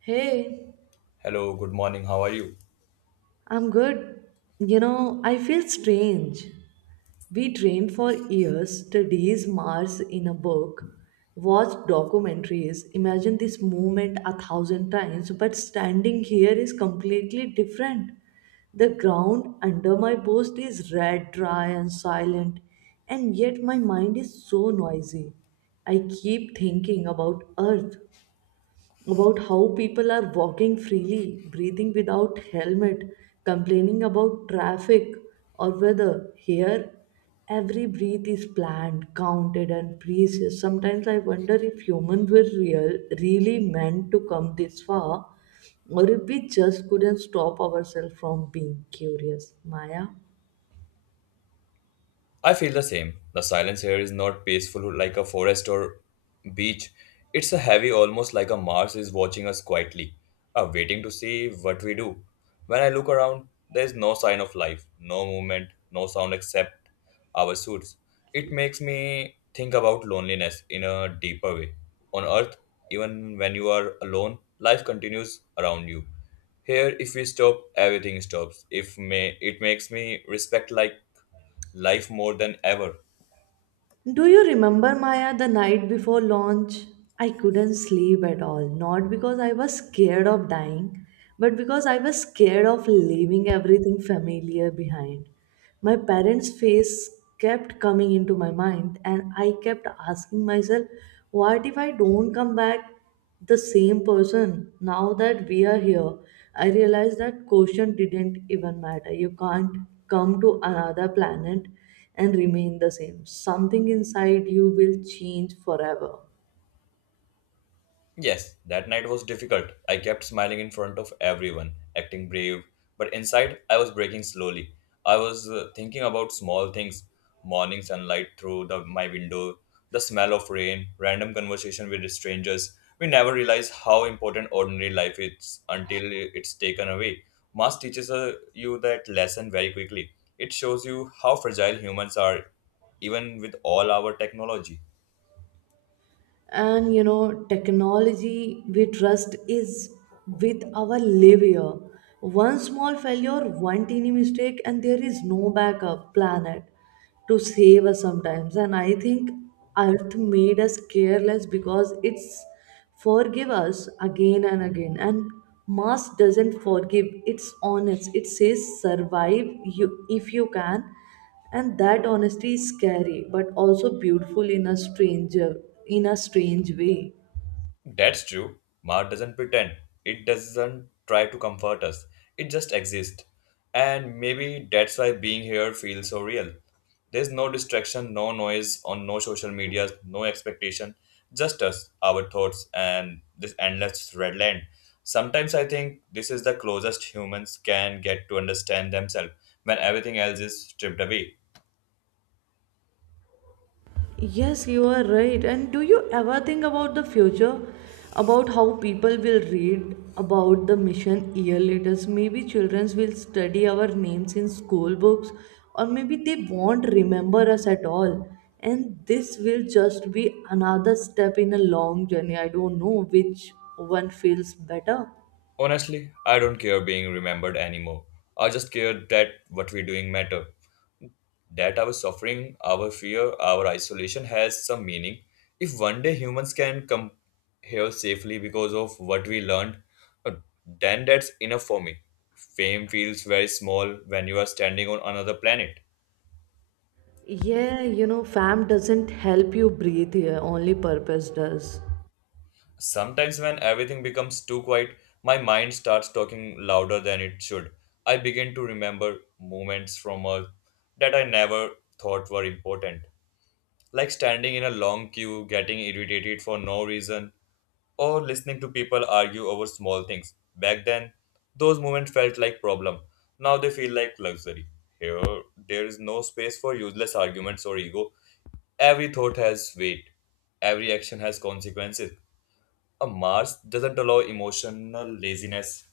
Hey, Hello, good morning. How are you? I'm good. You know, I feel strange. We trained for years, studies Mars in a book, watched documentaries, imagined this movement a thousand times, but standing here is completely different. The ground under my boast is red, dry, and silent, and yet my mind is so noisy. I keep thinking about Earth, about how people are walking freely, breathing without helmet, complaining about traffic or weather. Here, every breath is planned, counted, and precious. Sometimes I wonder if humans were really meant to come this far, or if we just couldn't stop ourselves from being curious. Maya? I feel the same. The silence here is not peaceful like a forest or beach. It's a heavy, almost like a Mars is watching us quietly, waiting to see what we do. When I look around, there is no sign of life, no movement, no sound except our suits. It makes me think about loneliness in a deeper way. On Earth, even when you are alone, life continues around you. Here, if we stop, everything stops. If may, it makes me respect like life more than ever. Do you remember, Maya, the night before launch? I couldn't sleep at all, not because I was scared of dying, but because I was scared of leaving everything familiar behind. My parents' face kept coming into my mind, and I kept asking myself, what if I don't come back? The same person. Now that we are here, I realize that quotient didn't even matter. You can't come to another planet and remain the same. Something inside you will change forever. Yes, that night was difficult. I kept smiling in front of everyone, acting brave, but inside I was breaking slowly. I was thinking about small things, morning sunlight through my window, the smell of rain, random conversation with strangers. We never realize how important ordinary life is until it's taken away. Mass teaches you that lesson very quickly. It shows you how fragile humans are, even with all our technology. And you know, technology we trust is with our live here. One small failure, one teeny mistake, and there is no backup planet to save us. Sometimes and I think Earth made us careless because it's forgive us again and again, and Mars doesn't forgive. It's honest. It says survive you if you can, and that honesty is scary but also beautiful in a strange way. That's true. Mars doesn't pretend. It doesn't try to comfort us. It just exists. And maybe that's why being here feels so real. There's no distraction, no noise on no social media, no expectation. Just us, our thoughts, and this endless red land. Sometimes I think this is the closest humans can get to understand themselves when everything else is stripped away. Yes, you are right. And do you ever think about the future, about how people will read about the mission year later? Maybe children will study our names in school books, or maybe they won't remember us at all, and this will just be another step in a long journey. I don't know which one feels better. Honestly, I don't care being remembered anymore. I just care that what we're doing matter. That our suffering, our fear, our isolation has some meaning. If one day humans can come here safely because of what we learned, uh, then that's enough for me. Fame feels very small when you are standing on another planet. Yeah, you know, fam doesn't help you breathe here, only purpose does. Sometimes, when everything becomes too quiet, my mind starts talking louder than it should. I begin to remember moments from Earth that I never thought were important, like standing in a long queue, getting irritated for no reason, or listening to people argue over small things. Back then, those moments felt like problem. Now they feel like luxury. Here, there is no space for useless arguments or ego. Every thought has weight. Every action has consequences. A Mars doesn't allow emotional laziness.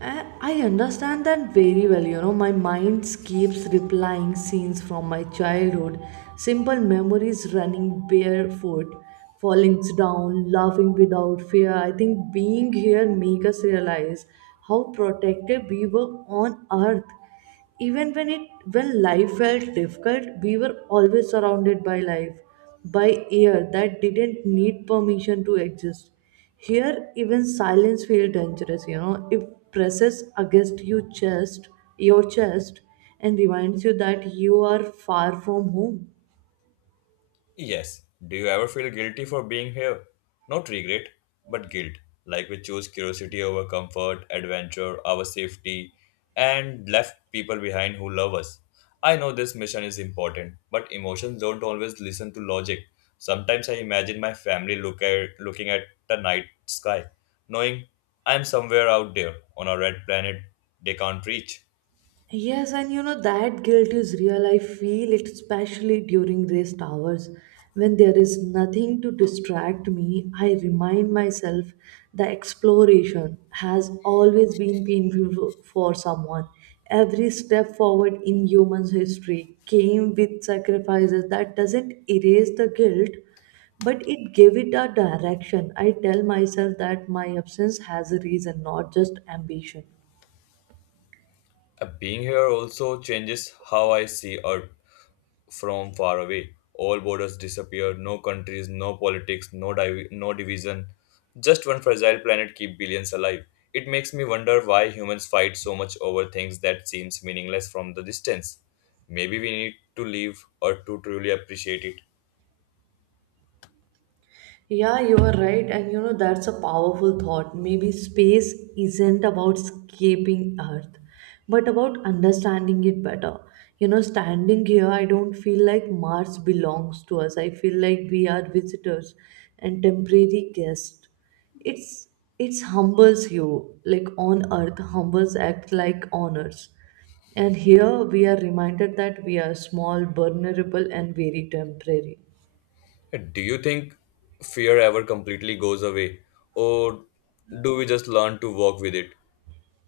I understand that very well. You know, my mind keeps replying scenes from my childhood, simple memories running barefoot, falling down, laughing without fear. I think being here makes us realize how protected we were on earth. Even when it When life felt difficult, we were always surrounded by life, by air that didn't need permission to exist. Here, even silence feels dangerous, you know. It presses against your chest, and reminds you that you are far from home. Yes. Do you ever feel guilty for being here? Not regret, but guilt. Like we chose curiosity over comfort, adventure, our safety, and left people behind who love us. I know this mission is important, but emotions don't always listen to logic. Sometimes I imagine my family looking at the night sky, knowing I'm somewhere out there on a red planet they can't reach. Yes, and you know, that guilt is real. I feel it especially during rest hours when there is nothing to distract me. I remind myself the exploration has always been painful for someone. Every step forward in human history came with sacrifices. That doesn't erase the guilt, but it gave it a direction. I tell myself that my absence has a reason, not just ambition. Being here also changes how I see Earth from far away. All borders disappear, no countries, no politics, no division. Just one fragile planet keep billions alive. It makes me wonder why humans fight so much over things that seems meaningless from the distance. Maybe we need to live or to truly appreciate Yeah, you are right. And you know, that's a powerful thought. Maybe space isn't about escaping Earth, but about understanding it better. You know, standing here, I don't feel like Mars belongs to us. I feel like we are visitors and temporary guests. It's it's humbles you, like on Earth, humbles act like honors. And here we are reminded that we are small, vulnerable, and very temporary. it. Do you think fear ever completely goes away? Or do we just learn to walk with it?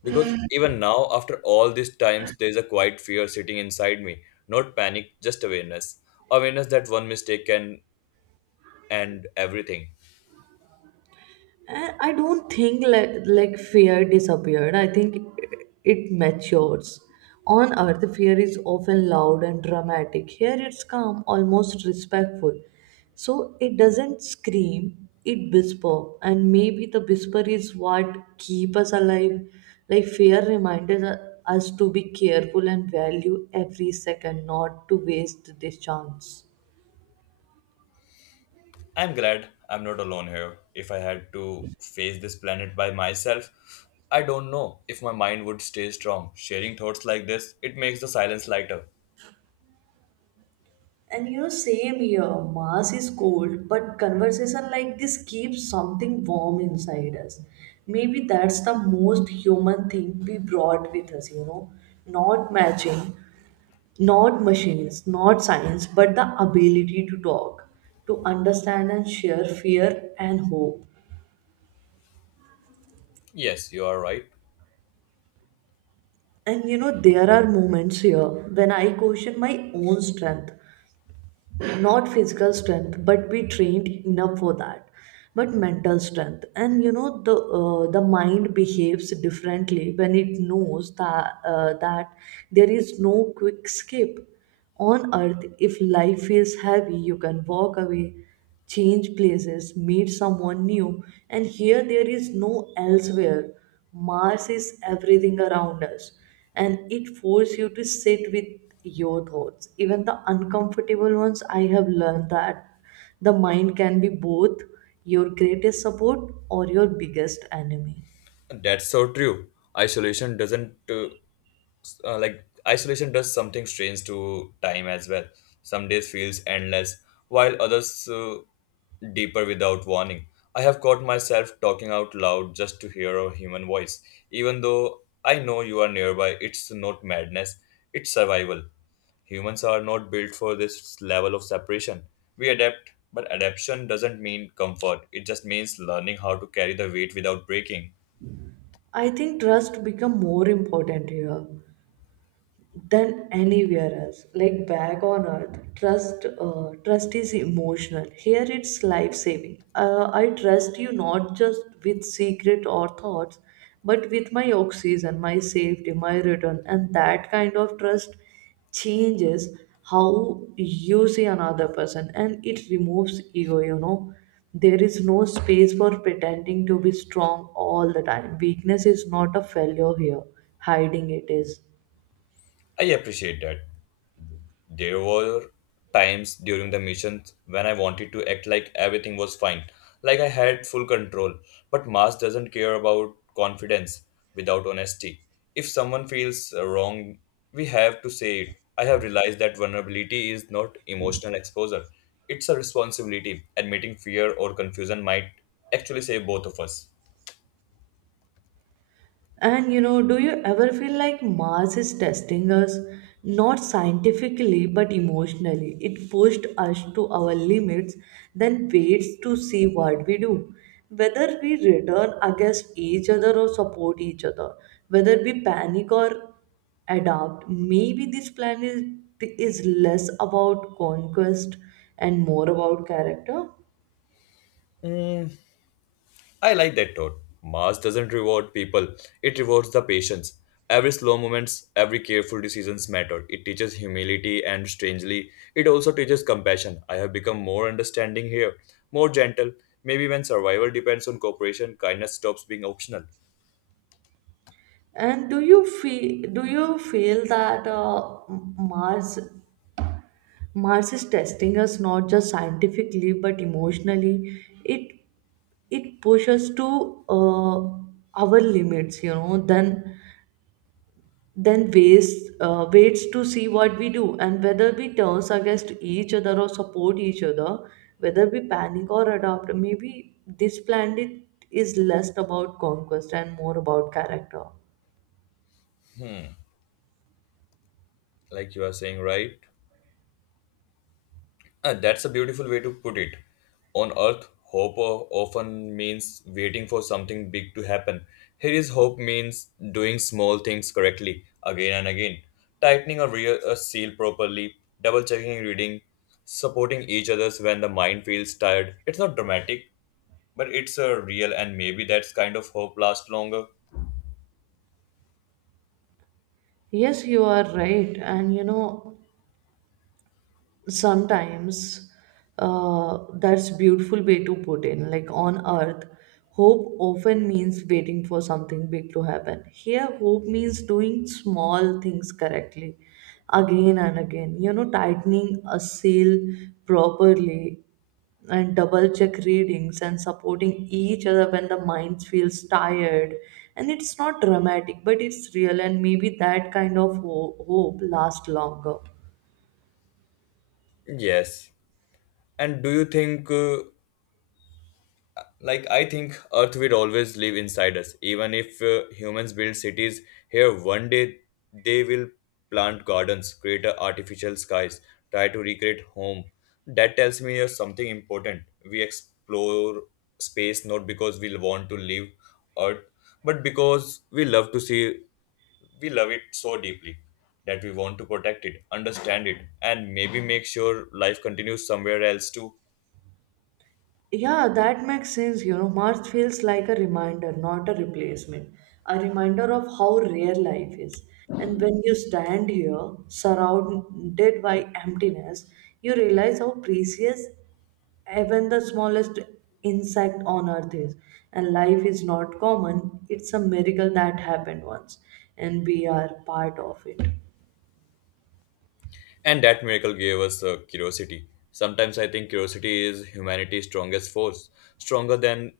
Because even now, after all these times, there is a quiet fear sitting inside me. Not panic, just awareness. Awareness that one mistake can end everything. And I don't think like fear disappeared. I think it matures. On earth, fear is often loud and dramatic. Here, it's calm, almost respectful. So it doesn't scream. It whisper, and maybe the whisper is what keep us alive. Like fear reminds us to be careful and value every second, not to waste this chance. I'm glad I'm not alone here. If I had to face this planet by myself, I don't know if my mind would stay strong. Sharing thoughts like this, it makes the silence lighter. And you know, same here. Mars is cold, but conversation like this keeps something warm inside us. Maybe that's the most human thing we brought with us, you know. Not matching, not machines, not science, but the ability to talk, to understand and share fear and hope. Yes, you are right. And you know, there are moments here when I question my own strength, not physical strength, but be trained enough for that, but mental strength. And you know, the mind behaves differently when it knows that there is no quick escape. On earth, if life feels heavy, you can walk away, change places, meet someone new. And here there is no elsewhere. Mars is everything around us, and it forces you to sit with your thoughts, even the uncomfortable ones. I have learned that the mind can be both your greatest support or your biggest enemy. That's so true. Isolation doesn't like isolation does something strange to time as well. Some days feels endless, while others deeper without warning. I have caught myself talking out loud just to hear a human voice, even though I know you are nearby. It's not madness; it's survival. Humans are not built for this level of separation. We adapt, but adaptation doesn't mean comfort. It just means learning how to carry the weight without breaking. I think trust become more important here than anywhere else. Like back on earth, trust is emotional. Here it's life saving. I trust you not just with secret or thoughts, but with my oxygen, my safety, my return, and that kind of trust changes how you see another person, and it removes ego. You know, there is no space for pretending to be strong all the time. Weakness is not a failure here. Hiding it is. I appreciate that. There were times during the missions when I wanted to act like everything was fine, like I had full control. But Mars doesn't care about confidence without honesty. If someone feels wrong, we have to say it. I have realized that vulnerability is not emotional exposure, it's a responsibility. Admitting fear or confusion might actually save both of us. And you know, do you ever feel like Mars is testing us? Not scientifically, but emotionally. It pushed us to our limits, then waits to see what we do. Whether we return against each other or support each other, whether we panic or adapt, maybe this planet is less about conquest and more about character. I like that thought. Mars doesn't reward people, it rewards the patience. Every slow moments, every careful decisions matter. It teaches humility and strangely, it also teaches compassion. I have become more understanding here, more gentle. Maybe when survival depends on cooperation, kindness stops being optional. And do you feel that Mars is testing us, not just scientifically but emotionally. It pushes to our limits, you know. Then waits to see what we do, and whether we turns against each other or support each other, whether we panic or adopt. Maybe this planet is less about conquest and more about character. Like you are saying, right? That's a beautiful way to put it. On Earth, often means waiting for something big to happen. Here is hope means doing small things correctly again and again, tightening a seal properly, double checking reading, supporting each other's when the mind feels tired. It's not dramatic, but it's a real and maybe that's kind of hope lasts longer. Yes, you are right, and you know, sometimes that's beautiful way to put in. Like on earth, hope often means waiting for something big to happen. Here hope means doing small things correctly again and again, you know, tightening a seal properly, and double check readings, and supporting each other when the mind feels tired. And it's not dramatic, but it's real, and maybe that kind of hope lasts longer. Yes. And do you think like, I think Earth will always live inside us. Even if humans build cities here, one day they will plant gardens, create a artificial skies, try to recreate home. That tells me there's something important. We explore space not because we want to live Earth, but because we love to see, we love it so deeply that we want to protect it, understand it, and maybe make sure life continues somewhere else too. Yeah, that makes sense. You know, March feels like a reminder, not a replacement. A reminder of how rare life is. And when you stand here, surrounded by emptiness, you realize how precious even the smallest insect on earth is. And life is not common, it's a miracle that happened once, and we are part of it. And that miracle gave us curiosity. Sometimes I think curiosity is humanity's strongest force, stronger than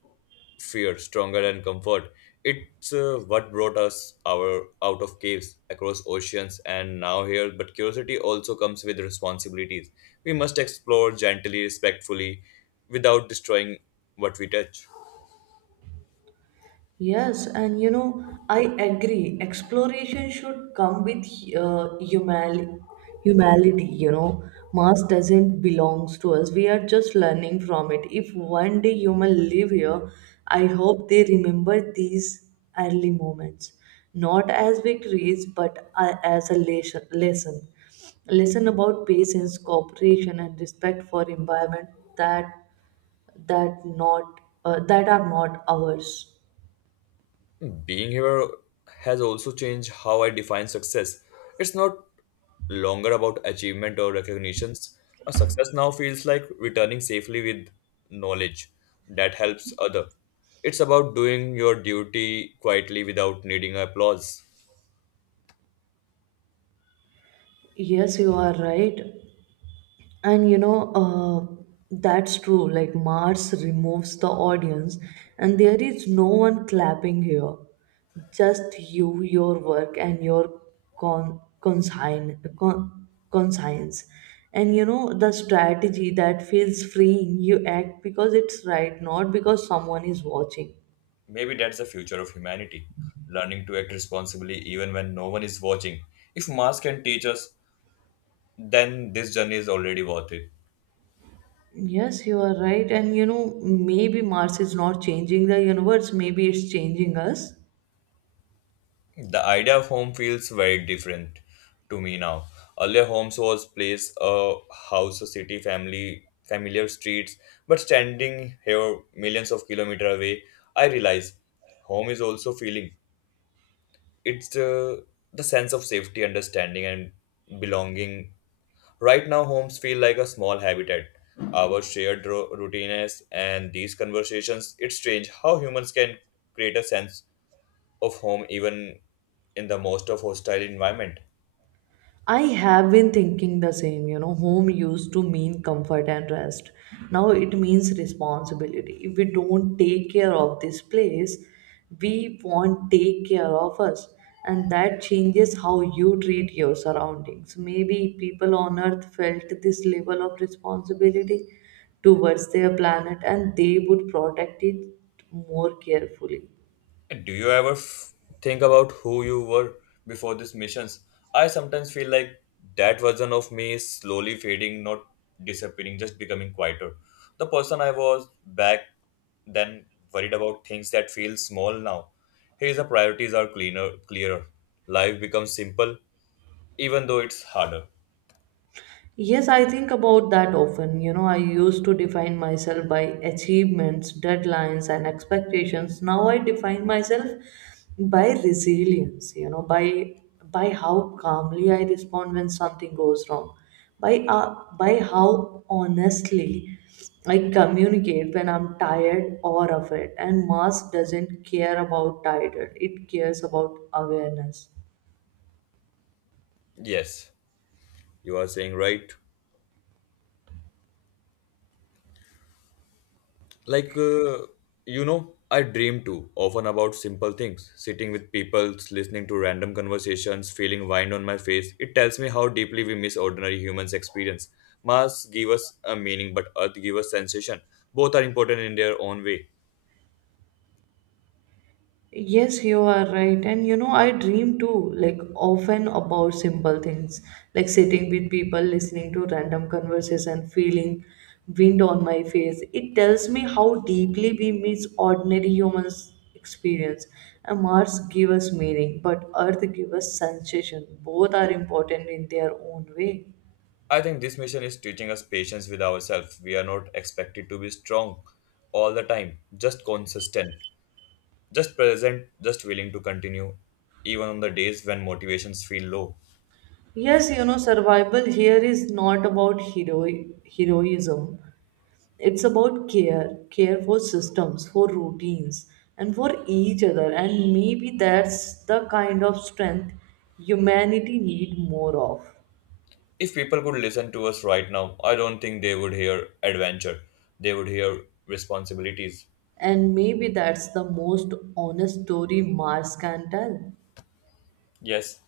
fear, stronger than comfort. It's what brought us our out of caves, across oceans, and now here. But curiosity also comes with responsibilities. We must explore gently, respectfully, without destroying what we touch. Yes, and you know, I agree. Exploration should come with uh, humali- humanity, you know. Mars doesn't belongs to us. We are just learning from it. If one day human live here, I hope they remember these early moments, not as victories, but as a lesson about patience, cooperation, and respect for environment that that are not ours. Being here has also changed how I define success. It's not longer about achievement or recognitions. A success now feels like returning safely with knowledge that helps other. It's about doing your duty quietly without needing applause. Yes, you are right. And you know, that's true. Like Mars removes the audience, and there is no one clapping here. Just you, your work, and your conscience. And you know, the strategy that feels freeing, you act because it's right, not because someone is watching. Maybe that's the future of humanity, learning to act responsibly even when no one is watching. If Mars can teach us, then this journey is already worth it. Yes, you are right. And you know, maybe Mars is not changing the universe, maybe it's changing us. The idea of home feels very different to me now. Earlier, homes was place, a house, a city, family, familiar streets. But standing here, millions of kilometers away, I realize home is also feeling. It's the sense of safety, understanding, and belonging. Right now, homes feel like a small habitat. Our shared routines and these conversations. It's strange how humans can create a sense of home even in the most of hostile environment. I have been thinking the same, you know. Home used to mean comfort and rest. Now it means responsibility. If we don't take care of this place, we won't take care of us. And that changes how you treat your surroundings. Maybe people on earth felt this level of responsibility towards their planet and they would protect it more carefully. And do you ever think about who you were before these missions? I sometimes feel like that version of me is slowly fading, not disappearing, just becoming quieter. The person I was back then worried about things that feel small now. Here the priorities are cleaner, clearer. Life becomes simple, even though it's harder. Yes, I think about that often. You know, I used to define myself by achievements, deadlines, and expectations. Now I define myself by resilience, you know, by how calmly I respond when something goes wrong, by how honestly I communicate when I'm tired or afraid. And mass doesn't care about tired, it cares about awareness. Yes, you are saying right. Like, uh, you know, I dream too, often about simple things. Sitting with people, listening to random conversations, feeling wine on my face. It tells me how deeply we miss ordinary humans' experience. Mars give us a meaning, but Earth give us sensation. Both are important in their own way. Yes, you are right. And you know, I dream too, like often about simple things, like sitting with people, listening to random conversation, feeling wind on my face. It tells me how deeply we miss ordinary humans' experience. And Mars gives us meaning, but Earth gives us sensation. Both are important in their own way. I think this mission is teaching us patience with ourselves. We are not expected to be strong all the time, just consistent, just present, just willing to continue, even on the days when motivations feel low. Yes, you know, survival here is not about heroism. It's about care, care for systems, for routines, and for each other. And maybe that's the kind of strength humanity need more of. If people could listen to us right now, I don't think they would hear adventure. They would hear responsibilities. And maybe that's the most honest story Mars can tell. Yes,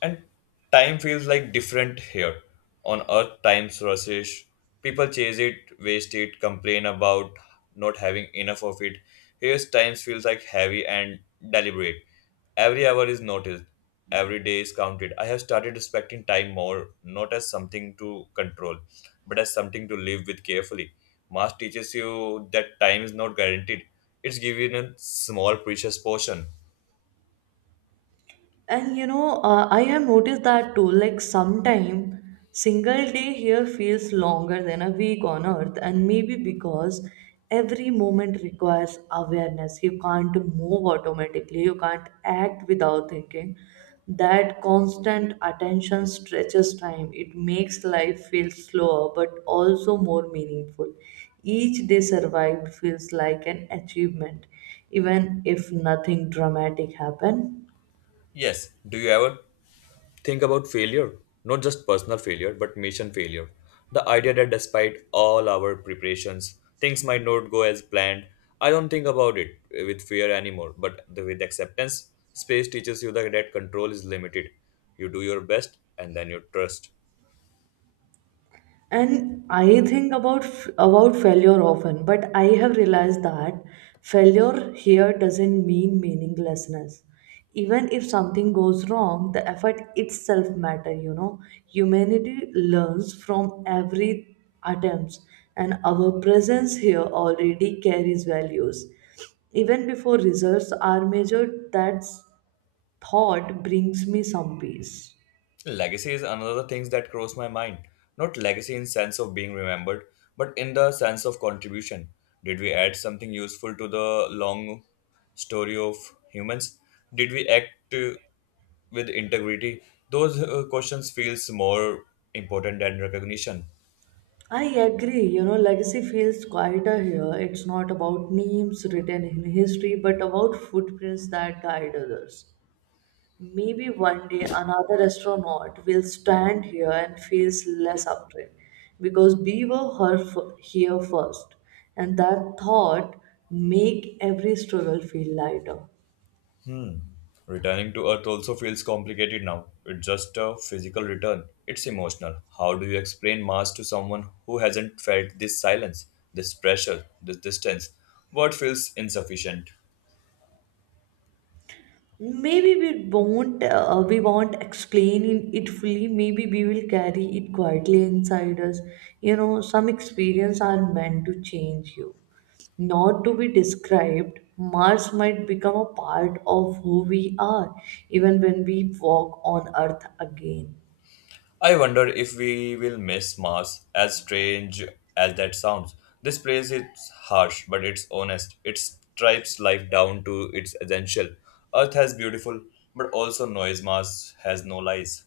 and time feels like different here. On Earth, time's rushes. People chase it, waste it, complain about not having enough of it. Here's time feels like heavy and deliberate. Every hour is noticed. Every day is counted. I have started respecting time more, not as something to control, but as something to live with carefully. Mass teaches you that time is not guaranteed. It's given in small precious portion. And you know, I have noticed that too. Like sometime, single day here feels longer than a week on earth, and maybe because every moment requires awareness. You can't move automatically, you can't act without thinking. That constant attention stretches time. It makes life feel slower but also more meaningful. Each day survived feels like an achievement, even if nothing dramatic happened. Yes. Do you ever think about failure, not just personal failure, but mission failure? The idea that despite all our preparations, things might not go as planned. I don't think about it with fear anymore, but with acceptance, space teaches you that control is limited. You do your best and then you trust. And I think about about failure often, but I have realized that failure here doesn't mean meaninglessness. Even if something goes wrong, the effort itself matter, you know, humanity learns from every attempts, and our presence here already carries values even before results are measured. That thought brings me some peace. Legacy is another thing that crossed my mind. Not legacy in sense of being remembered, but in the sense of contribution. Did we add something useful to the long story of humans? Did we act uh, with integrity? Those questions feels more important than recognition. I agree, you know, legacy feels quieter here. It's not about names written in history, but about footprints that guide others. Maybe one day another astronaut will stand here and feels less afraid because we were here first, and that thought make every struggle feel lighter. Returning to Earth also feels complicated now. It's just a physical return, it's emotional. How do you explain Mars to someone who hasn't felt this silence, this pressure, this distance? What feels insufficient? Maybe we won't explain it fully. Maybe we will carry it quietly inside us. You know, some experience are meant to change you, not to be described. Mars might become a part of who we are, even when we walk on Earth again. I wonder if we will miss Mars, as strange as that sounds. This place is harsh, but it's honest. It stripes life down to its essential. Earth has beautiful, but also noise. Mars has no lies.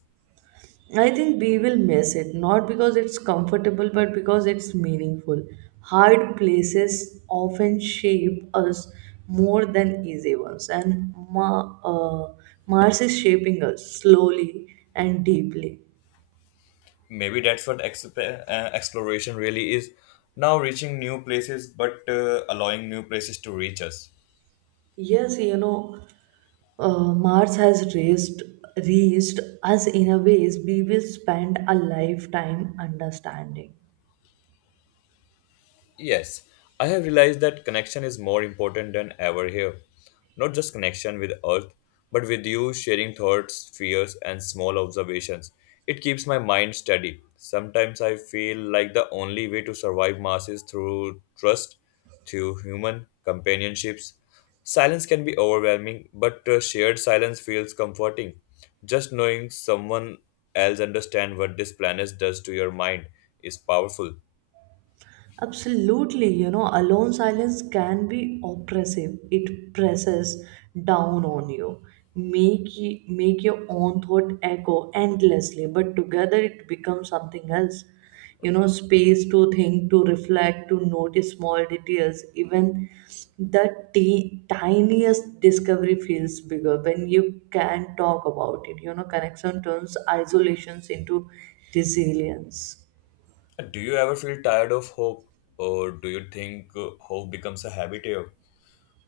I think we will miss it, not because it's comfortable, but because it's meaningful. Hard places often shape us more than easy ones, and Mars is shaping us slowly and deeply. Maybe that's what exploration really is now reaching new places but allowing new places to reach us. Yes, you know, Mars has raised us in a ways we will spend a lifetime understanding. Yes, I have realized that connection is more important than ever here. Not just connection with Earth, but with you sharing thoughts, fears, and small observations. It keeps my mind steady. Sometimes I feel like the only way to survive Mars is through trust, through human companionships. Silence can be overwhelming, but shared silence feels comforting. Just knowing someone else understands what this planet does to your mind is powerful. Absolutely, you know, alone silence can be oppressive. It presses down on you, make your own thought echo endlessly. But together, it becomes something else. You know, space to think, to reflect, to notice small details. Even the tiniest discovery feels bigger when you can talk about it. You know, connection turns isolations into resilience. Do you ever feel tired of hope, or do you think hope becomes a habit here?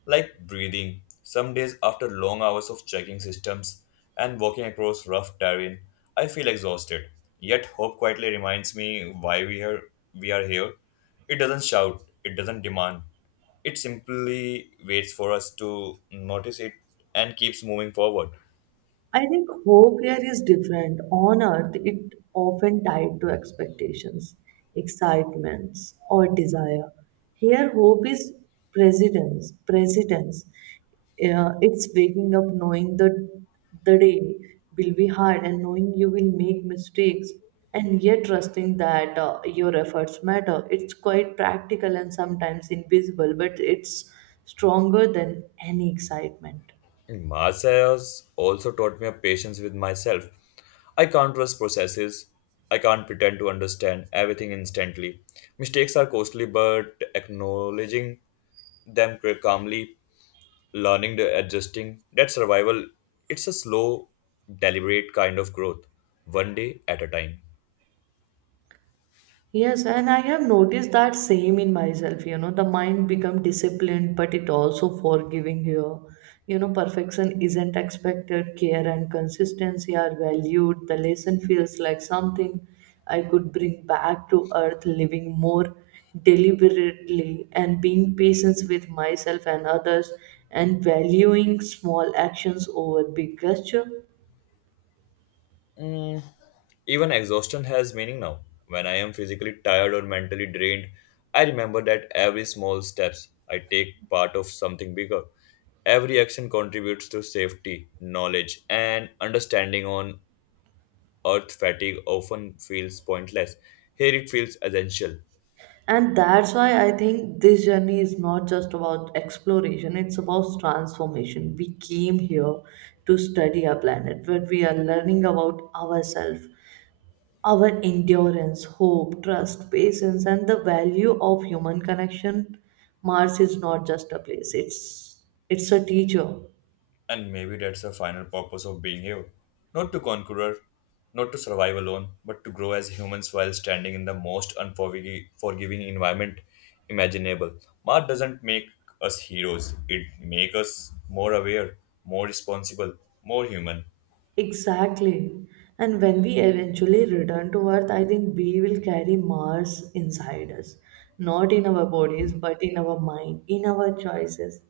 Like breathing. Some days, after long hours of checking systems and walking across rough terrain, I feel exhausted. Yet, hope quietly reminds me why we are here. It doesn't shout, it doesn't demand. It simply waits for us to notice it and keeps moving forward. I think hope here is different. On earth, it often tied to expectations, excitements, or desire. Here, hope is presence. Presence. It's waking up knowing that the day will be hard and knowing you will make mistakes, and yet trusting that your efforts matter. It's quite practical and sometimes invisible, but it's stronger than any excitement. Marseilles also taught me a patience with myself. I can't rush processes. I can't pretend to understand everything instantly. Mistakes are costly, but acknowledging them calmly, learning, the adjusting, that survival, it's a slow, deliberate kind of growth, one day at a time. Yes, and I have noticed that same in myself. You know, the mind become disciplined, but it also forgiving here. You know, perfection isn't expected. Care and consistency are valued. The lesson feels like something I could bring back to earth, living more deliberately and being patient with myself and others, and valuing small actions over big gesture. Even exhaustion has meaning now. When I am physically tired or mentally drained, I remember that every small steps I take part of something bigger. Every action contributes to safety, knowledge, and understanding on earth fatigue often feels pointless. Here it feels essential. And that's why I think this journey is not just about exploration, it's about transformation. We came here to study our planet, where we are learning about ourselves, our endurance, hope, trust, patience, and the value of human connection. Mars is not just a place, it's a teacher. And maybe that's the final purpose of being here. Not to conquer, not to survive alone, but to grow as humans while standing in the most unforgiving forgiving environment imaginable. Mars doesn't make us heroes, it makes us more aware, more responsible, more human. Exactly. And when we eventually return to Earth, I think we will carry Mars inside us. Not in our bodies, but in our mind, in our choices,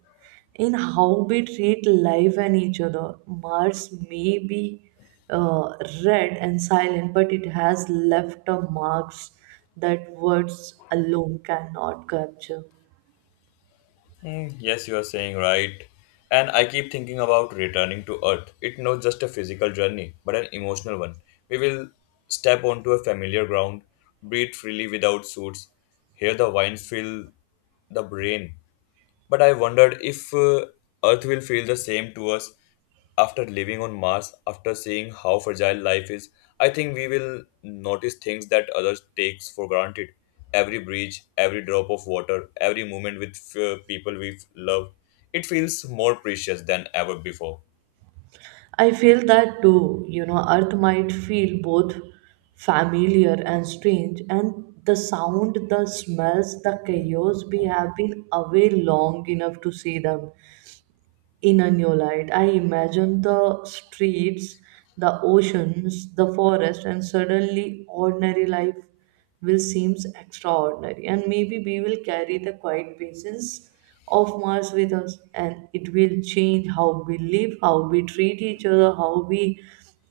in how we treat life and each other. Mars may be uh, red and silent, but it has left a marks that words alone cannot capture. Hmm. Yes, you are saying right. And I keep thinking about returning to Earth. It's not just a physical journey, but an emotional one. We will step onto a familiar ground, breathe freely without suits, hear the winds fill the brain, but I wondered if Earth will feel the same to us after living on Mars, after seeing how fragile life is. I think we will notice things that others takes for granted. Every breeze, every drop of water, every moment with people we love. It feels more precious than ever before. I feel that too. You know, Earth might feel both familiar and strange, and the sound, the smells, the chaos, we have been away long enough to see them in a new light. I imagine the streets, the oceans, the forest, and suddenly ordinary life will seem extraordinary. And maybe we will carry the quiet presence of Mars with us, and it will change how we live, how we treat each other, how we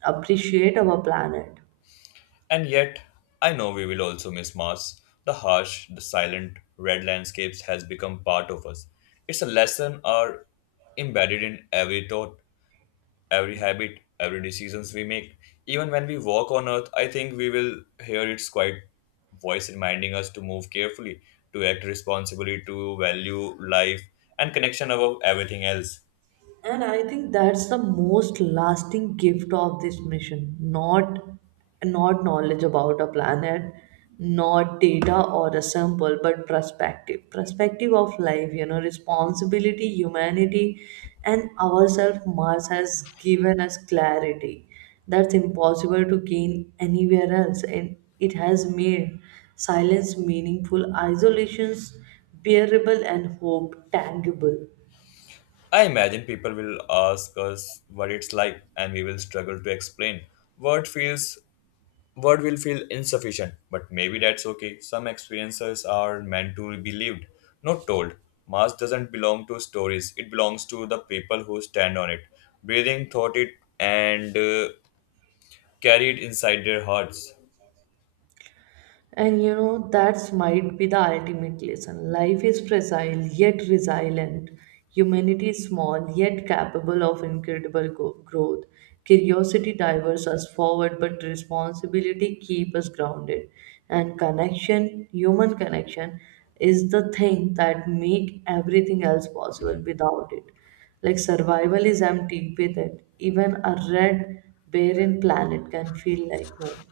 appreciate our planet. And yet, I know we will also miss Mars. The harsh, the silent, red landscapes has become part of us. It's a lesson are embedded in every thought, every habit, every decisions we make. Even when we walk on earth, I think we will hear its quiet voice reminding us to move carefully, to act responsibly, to value life and connection above everything else. And I think that's the most lasting gift of this mission. Not knowledge about a planet, not data or a sample, but perspective. Perspective of life, you know, responsibility, humanity, and ourselves. Mars has given us clarity that's impossible to gain anywhere else. And it has made silence meaningful, isolations bearable, and hope tangible. I imagine people will ask us what it's like and we will struggle to explain. What feels word will feel insufficient, but maybe that's okay. Some experiences are meant to be lived, not told. Mass doesn't belong to stories, it belongs to the people who stand on it, breathing, thought it, and carry it inside their hearts. And you know, that's might be the ultimate lesson. Life is fragile yet resilient. Humanity is small yet capable of incredible growth. Curiosity diverts us forward, but responsibility keeps us grounded. And connection, human connection, is the thing that make everything else possible. Without it, like, survival is empty. With it, even a red, barren planet can feel like home.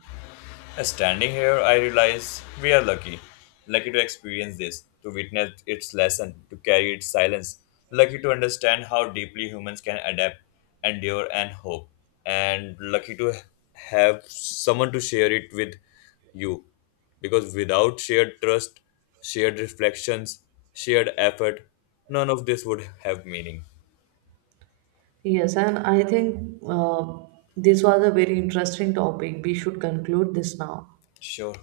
Standing here, I realize we are lucky. Lucky to experience this, to witness its lesson, to carry its silence. Lucky to understand how deeply humans can adapt, endure, and hope. And lucky to have someone to share it with you. Because without shared trust, shared reflections, shared effort, none of this would have meaning. Yes, and I think this was a very interesting topic. We should conclude this now. Sure.